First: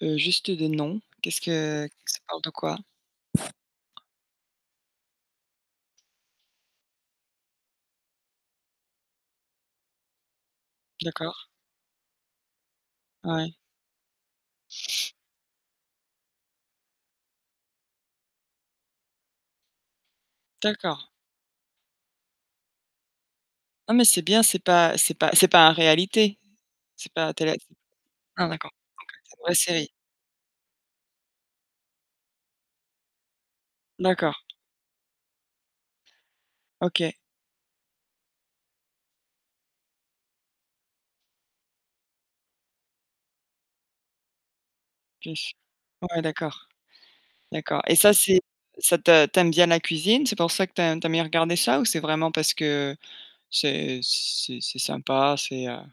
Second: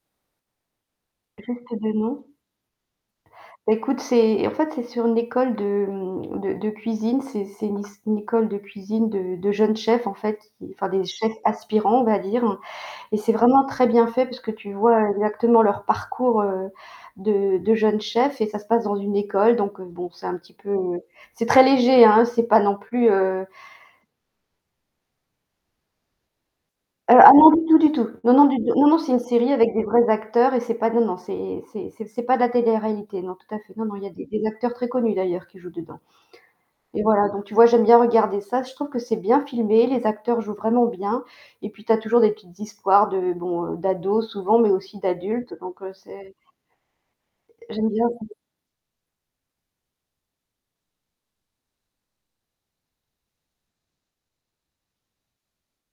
Heu, juste de nom. Qu'est-ce Juste que des ça noms. parle de quoi? Ecoute, c'est en fait c'est sur une école de de de cuisine, c'est c'est c'est une école de cuisine de de jeunes chefs en fait, enfin, des chefs D'accord. aspirants, on va dire, et c'est Ouais. vraiment très bien fait puisque tu vois exactement leur parcours, heu, de de jeunes chefs et ça se passe dans une école donc, heu, bon, c'est un petit peu, D'accord. c'est très léger, hein, c'est pas non plus, heu Non, mais c'est bien, c'est pas c'est pas c'est pas un réalité. C'est Heu, pas ah la non, télé du tout du tout, non non, ah du d'accord, tout, non OK, non, c'est une une série vraie avec des série. vrais acteurs et c'est pas non, non, c'est c'est c'est c'est pas de la télé-réalité, non, tout à fait, non, non, il y a des D'accord. des acteurs très connus d'ailleurs qui jouent dedans. Et OK. voilà, donc tu vois j'aime bien regarder ça, je trouve que c'est bien filmé, les acteurs jouent vraiment bien et puis tu as toujours des petites histoires de, bon, d'ados souvent mais aussi d'adultes donc Ouais, c'est d'accord, d'accord. J'aime Et bien ça, ça. c'est ça te tu aimes bien la cuisine? C'est pour ça que tu as tu aimes bien regarder ça ou c'est vraiment parce que c'est c'est c'est sympa, c'est, heu